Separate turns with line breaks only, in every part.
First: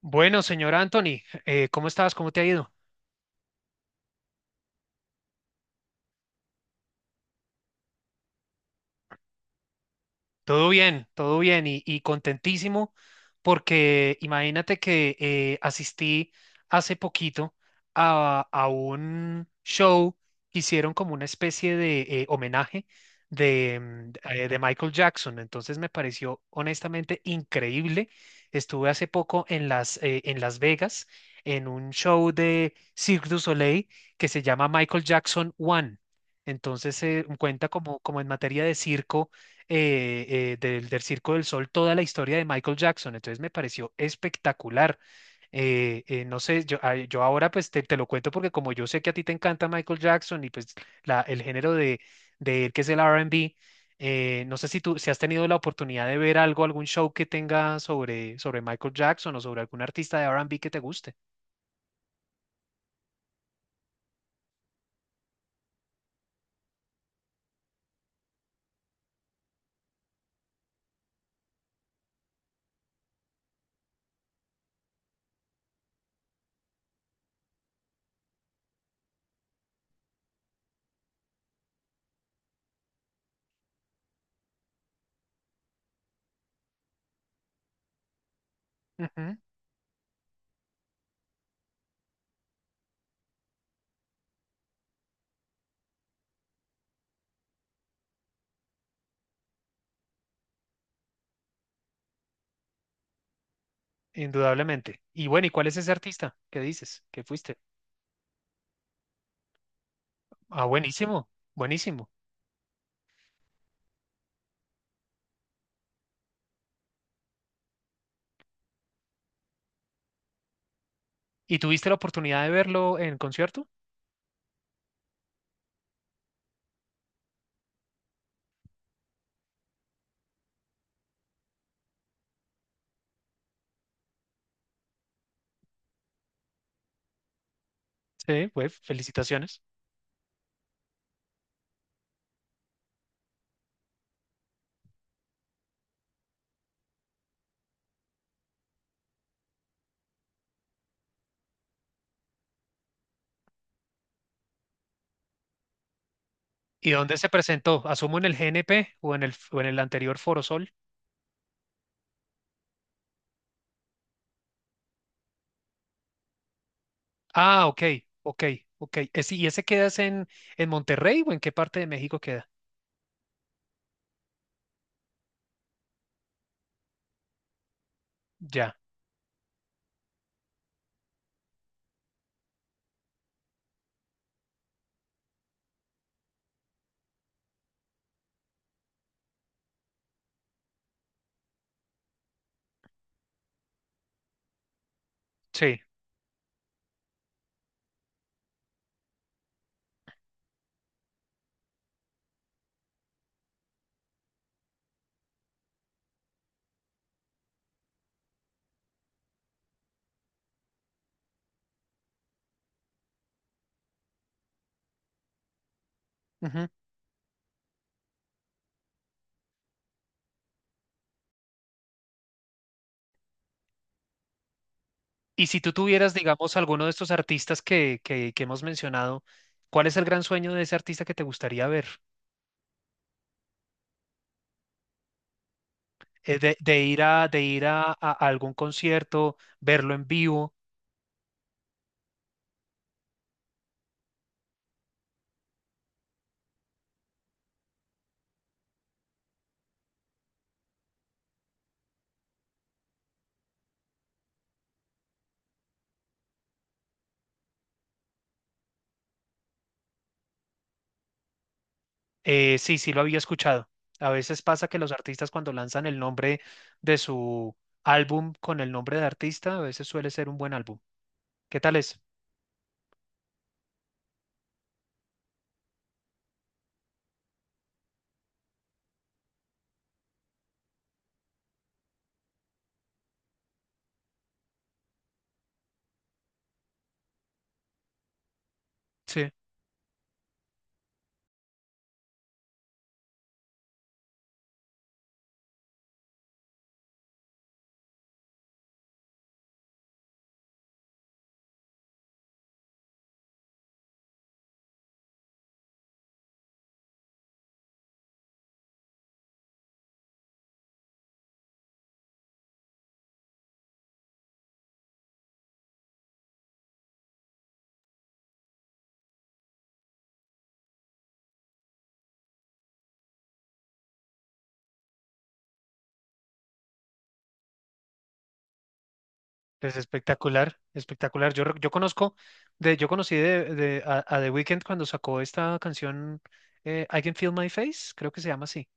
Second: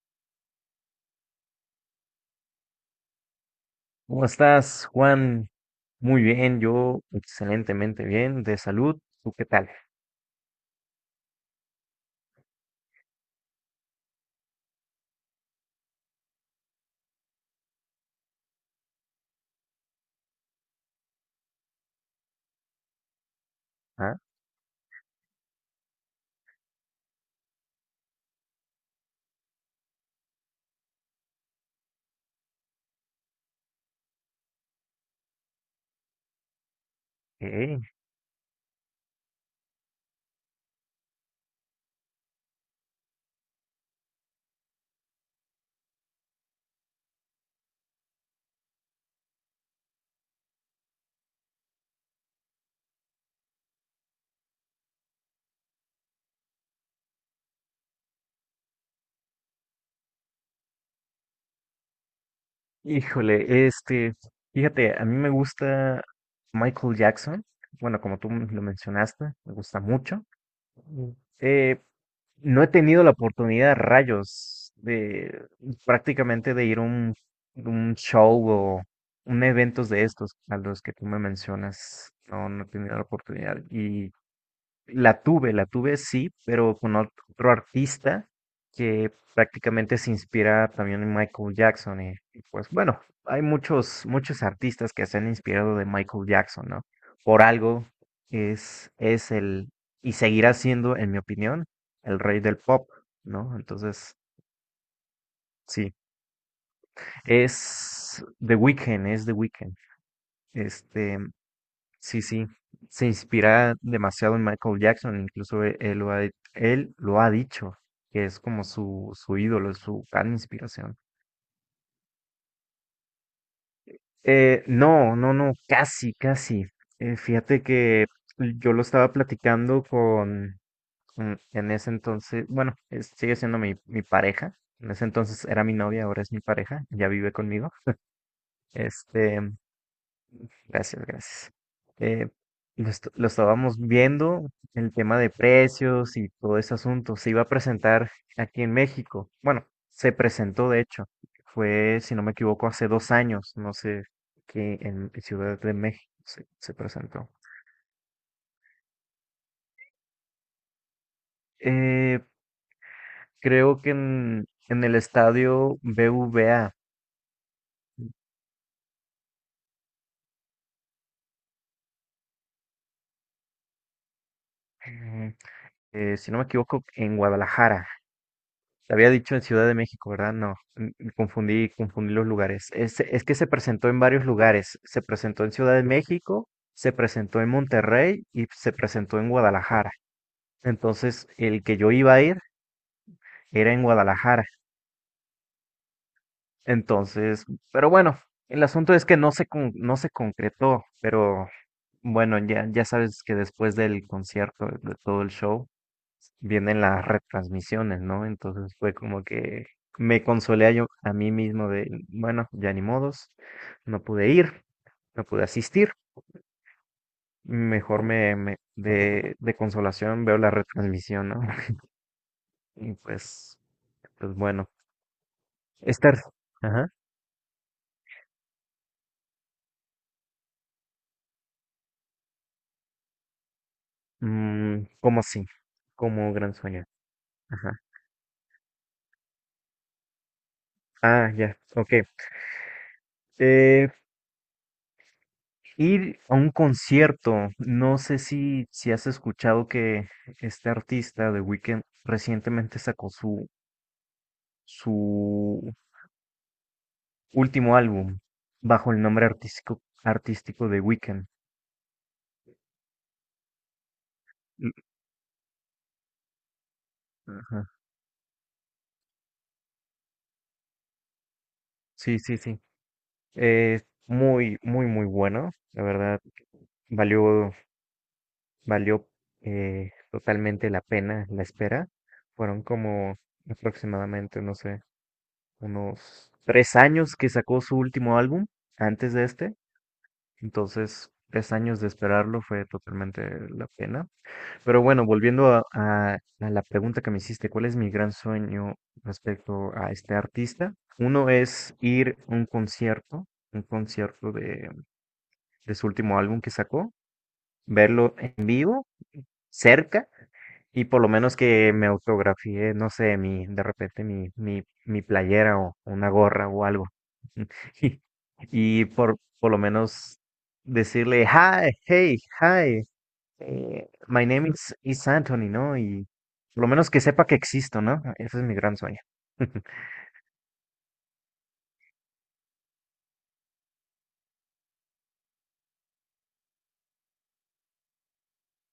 Bueno, señor Anthony, ¿cómo estás? ¿Cómo te ha ido?
¿Cómo estás, Juan? Muy bien, yo excelentemente bien, de salud. ¿Tú qué tal?
Todo bien y contentísimo porque imagínate que asistí hace poquito a un show que hicieron como una especie de homenaje de, mm,
Ah,
eh, de Michael Jackson. Entonces me pareció honestamente increíble. Estuve hace poco en Las Vegas en un show de Cirque du Soleil que se llama Michael Jackson One. Entonces cuenta
ok.
como, como en materia de circo eh, del Circo del Sol toda la historia de Michael Jackson. Entonces me pareció espectacular. No sé, yo ahora pues te lo cuento porque como yo sé que a ti te encanta Michael Jackson y pues el género de él, que es el R&B. No sé si tú si has tenido la oportunidad de ver algo, algún show que tenga sobre, sobre Michael Jackson o sobre algún artista de R&B que te guste.
Híjole, fíjate, a mí me gusta Michael Jackson. Bueno, como tú lo mencionaste, me gusta mucho. Mm. Eh, no he tenido la oportunidad, rayos, de prácticamente de ir a un show o un eventos de estos a los que tú me mencionas. No, no he tenido la oportunidad. Y la tuve, la tuve sí, pero con otro artista que
Ujú,
prácticamente se inspira también en Michael Jackson. Y pues bueno, hay muchos, muchos artistas que se han inspirado de Michael Jackson, ¿no? Por algo es el, y seguirá siendo, en mi opinión, el rey del pop, ¿no? Entonces,
indudablemente. Y bueno, ¿y cuál es ese
sí,
artista? ¿Qué dices? ¿Qué fuiste?
es The Weeknd, es The Weeknd.
Ah,
Este,
buenísimo, buenísimo.
Sí, sí, se inspira demasiado en Michael Jackson, incluso él, él lo ha dicho, que es como su ídolo, su gran inspiración.
¿Y tuviste la oportunidad de verlo en concierto?
No, no, no, casi, casi. Fíjate que yo lo estaba platicando en ese entonces, bueno, sigue siendo mi pareja, en ese entonces era mi novia, ahora es mi pareja, ya vive conmigo.
Sí, pues
Este,
felicitaciones.
Gracias, gracias. Eh, lo estábamos viendo, el tema de precios y todo ese asunto. Se iba a presentar aquí en México. Bueno, se presentó de hecho. Fue, si no me equivoco, hace dos años. No sé, que en Ciudad de México se
¿Y dónde se
presentó.
presentó? Asumo en el GNP o en el anterior Foro Sol.
Eh, Creo que en el estadio BVA,
Ah, ok, ok, ok. Ese- ¿Y ese quedas en Monterrey o en qué parte de México queda?
si no me equivoco, en Guadalajara.
Ya,
Te había dicho en Ciudad de México, ¿verdad? No, confundí, confundí los lugares. Es que se presentó en varios lugares. Se presentó en Ciudad de México, se presentó en Monterrey y se presentó en Guadalajara. Entonces, el que yo iba a ir era en Guadalajara.
sí.
Entonces, pero bueno, el asunto es que no se concretó, pero bueno, ya, ya sabes que después del concierto, de todo el show, vienen las retransmisiones, ¿no? Entonces fue como que me consolé a yo a mí mismo de, bueno, ya ni modos, no pude ir, no pude asistir,
Ujú.
mejor de consolación veo la retransmisión, ¿no? Y pues, pues bueno,
Y si tú tuvieras,
estar,
digamos, alguno de
ajá,
estos artistas que hemos mencionado, ¿cuál es el gran sueño de ese artista que te gustaría ver?
mm, como así, como gran sueño,
De ir a,
ajá,
a algún concierto, verlo en vivo.
ah, ya, ok. Eh, Ir a un concierto, no sé si has escuchado que este artista de Weeknd recientemente sacó su último álbum bajo el nombre artístico de Weeknd.
Sí, sí lo había escuchado. A veces pasa
L-
que los artistas cuando lanzan el nombre de su
ajá,
álbum con el nombre de artista, a veces suele ser un buen álbum. ¿Qué tal es?
sí, sí, sí. Eh, Muy, muy, muy bueno. La verdad, valió, valió totalmente la pena la espera. Fueron como aproximadamente, no sé, unos tres años que sacó su último álbum antes de
Sí,
este. Entonces, tres años de esperarlo fue totalmente la pena. Pero bueno, volviendo a la pregunta que me hiciste, ¿cuál es mi gran sueño respecto a este artista? Uno es ir a un concierto de su último álbum que sacó, verlo en vivo cerca y por lo menos que me autografié, no sé, mi, de repente mi playera o una gorra o algo. Y, y por lo menos decirle, hi, hey, hi, my is Anthony, ¿no? Y por lo menos que sepa que existo, ¿no? Ah, ese es mi gran sueño.
es espectacular, espectacular. Yo conozco, yo conocí a The Weeknd cuando sacó esta canción I Can Feel My Face, creo que se llama así.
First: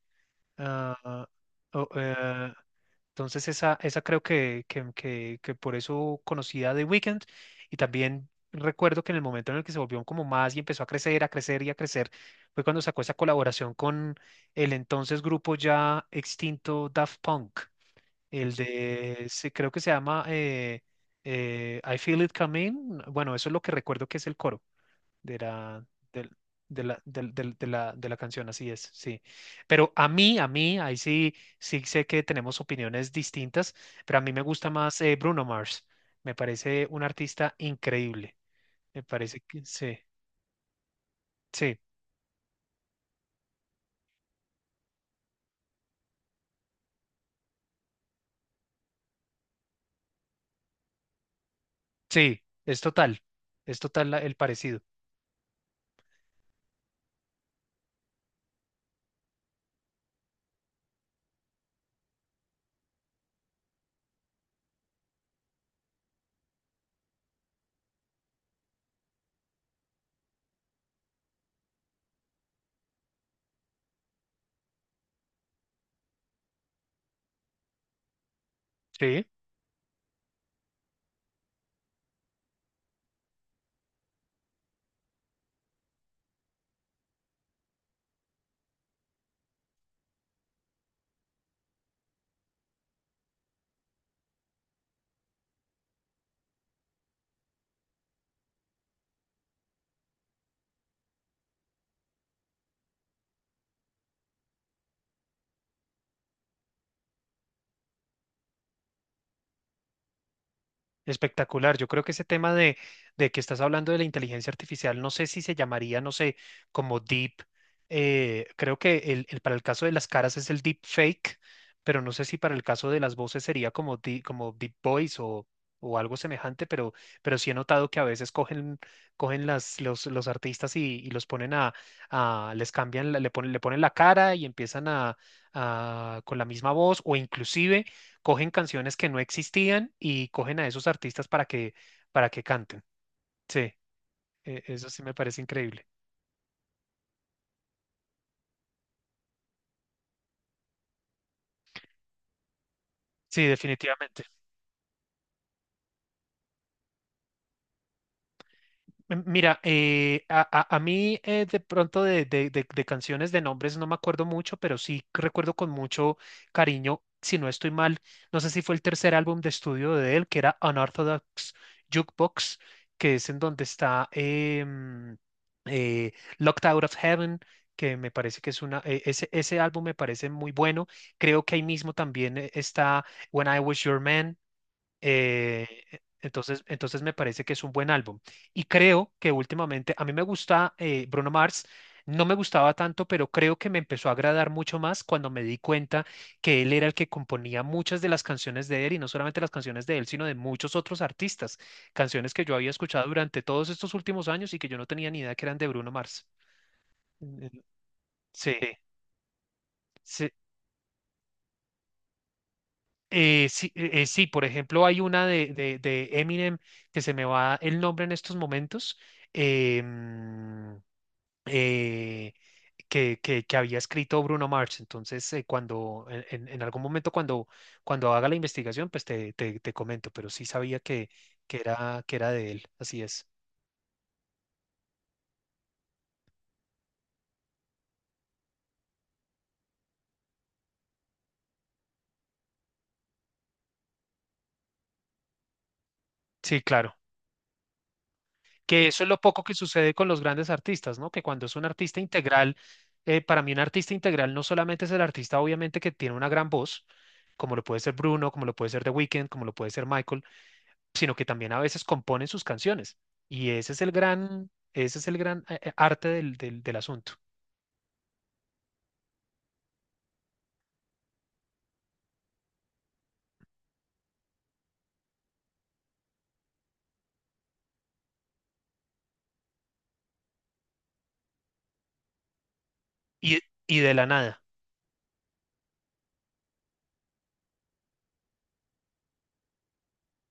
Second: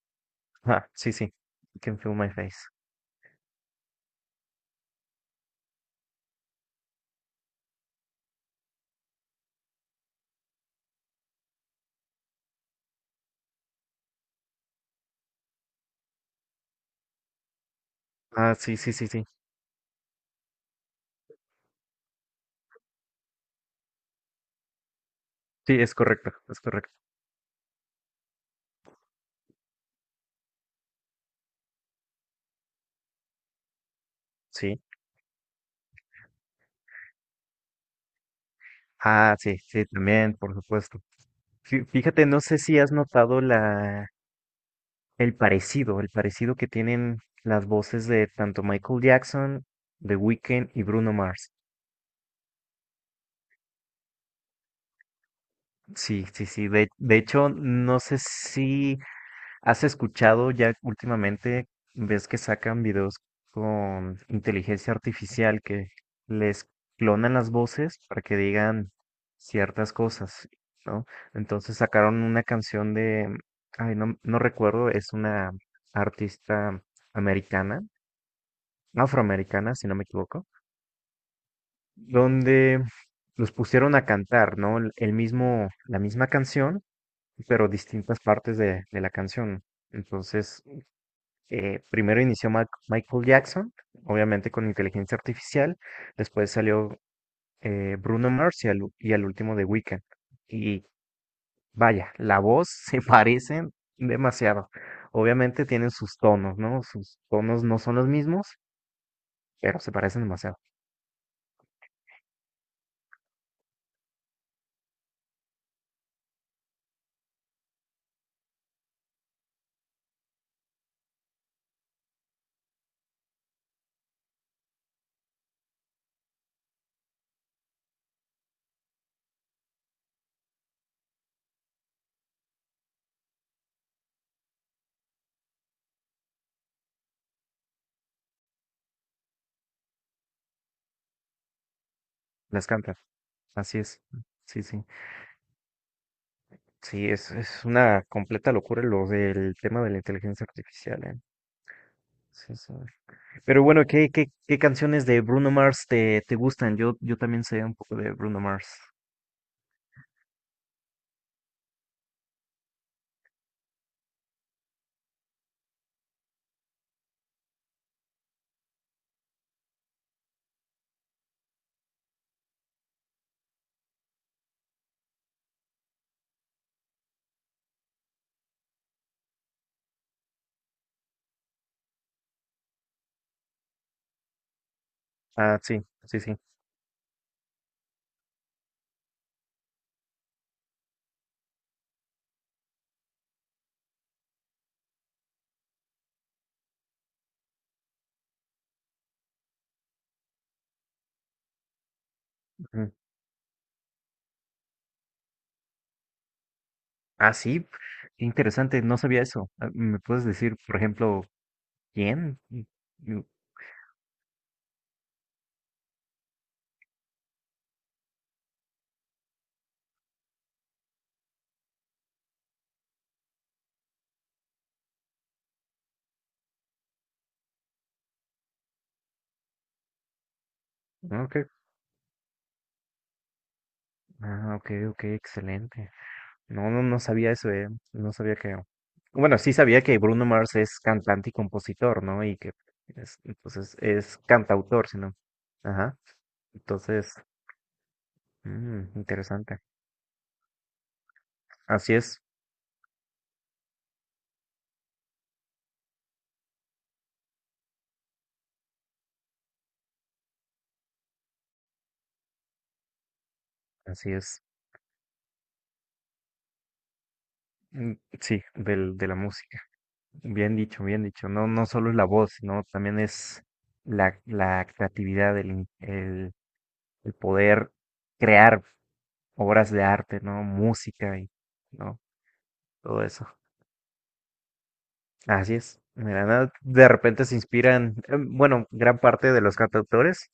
Ah,
Ah,
sí,
ah,
sí. You
oh,
can feel my
eh,
face.
Entonces esa creo que por eso conocía The Weeknd. Y también recuerdo que en el momento en el que se volvió como más y empezó a crecer y a crecer, fue cuando sacó esa colaboración con el entonces grupo ya extinto Daft Punk,
Ah, sí, sí, sí, sí.
creo que se llama I Feel It Coming. Bueno, eso es lo que recuerdo que es el coro de
Sí,
la,
es correcto,
del-
es correcto.
de la canción, así es, sí. Pero a mí, ahí sí, sí sé que tenemos opiniones distintas, pero a mí me gusta
Sí.
más Bruno Mars. Me parece un artista increíble. Me
Ah,
parece
sí,
que
sí,
sí,
también, por supuesto.
sí,
Fíjate, no sé si has notado el parecido que tienen las voces de tanto Michael Jackson, The Weeknd y Bruno Mars.
sí, es total el parecido.
Sí, sí, sí. De hecho, no sé si ¿has escuchado ya últimamente, ves que sacan videos con inteligencia artificial que les clonan las voces para que digan ciertas cosas, ¿no? Entonces sacaron una canción de, ay, no, no recuerdo, es una artista americana,
Sí.
afroamericana, si no me equivoco, donde los pusieron a cantar, ¿no? El mismo, la misma canción, pero distintas partes de la canción. Entonces, primero inició Michael Jackson, obviamente con inteligencia artificial, después salió Bruno Mars y al último The Weeknd. Y vaya, la voz se parecen demasiado. Obviamente tienen sus tonos, ¿no? Sus tonos no son los mismos, pero se parecen demasiado.
Espectacular. Yo creo que ese tema de que estás hablando de la inteligencia artificial, no sé si se llamaría, no sé, como deep. Creo que para el caso de las caras es el deep fake, pero no sé si para el caso de las voces sería como, como deep voice o algo semejante, pero sí he notado que a veces cogen, cogen los artistas y los ponen a, les cambian, le ponen la cara y empiezan a, con la misma voz, o inclusive cogen canciones que no existían y cogen a esos artistas para que
Las
canten.
cantan.
Sí,
Así es. Sí, sí.
eso sí me parece increíble.
Sí, es una completa locura lo del tema de la inteligencia artificial, ¿eh? Sí, sí.
Sí,
Pero bueno, ¿qué,
definitivamente.
qué, qué canciones de Bruno Mars te gustan? Yo también sé un poco de Bruno Mars.
Mira, a mí de pronto de canciones de nombres no me acuerdo mucho, pero sí recuerdo con mucho cariño, si no estoy mal, no sé si fue el tercer álbum de estudio de él, que era Unorthodox Jukebox, que es en donde está eh, Locked Out of Heaven, que me parece que es una, ese, ese álbum me parece muy bueno. Creo que ahí mismo también está When I Was Your Man.
Ah, sí, sí, sí.
Entonces, entonces me parece que es un buen álbum. Y creo que últimamente, a mí me gusta Bruno Mars, no me gustaba tanto, pero creo que me empezó a agradar mucho más cuando me di cuenta que él era el que componía muchas de las canciones de él, y no solamente las canciones de él, sino de muchos otros artistas, canciones que yo había
Ujú.
escuchado durante todos estos últimos años y que yo no tenía ni idea que eran de Bruno Mars.
Ah,
Mm,
sí, qué
Sí,
interesante, no sabía eso. Ah, ¿me puedes
sí,
decir, por ejemplo, quién? Y-
Sí, sí, por ejemplo, hay una de Eminem que se me va el nombre en estos momentos, eh, mm, eh, que, que había escrito Bruno Mars. Entonces, cuando en algún momento cuando, cuando haga la investigación, pues te comento, pero sí sabía
ah, ok,
que era de él. Así es.
ah, ok, ok, excelente. No, no, no sabía eso, eh. No sabía que... Bueno, sí sabía que Bruno Mars es cantante y compositor, ¿no? Y que es, entonces es cantautor, sino. Ajá.
Sí, claro.
Entonces,
Que
mm,
eso es lo poco que
interesante.
sucede con los grandes artistas, ¿no? Que cuando es un
Así
artista
es,
integral, para mí un artista integral no solamente es el artista, obviamente, que tiene una gran voz, como lo puede ser Bruno, como lo puede ser The Weeknd, como lo puede ser Michael, sino que también a veces componen sus canciones. Y ese es el
así es.
gran, ese es el gran arte del asunto.
Mm, sí, del, de la música. Bien dicho, bien dicho. No, no solo es la voz, sino también es la creatividad, el poder crear obras de arte, ¿no? Música y, ¿no? Todo eso.
Y, y de la nada.
Así es. Mira, ¿no? De repente se inspiran, em, bueno, gran parte de los cantautores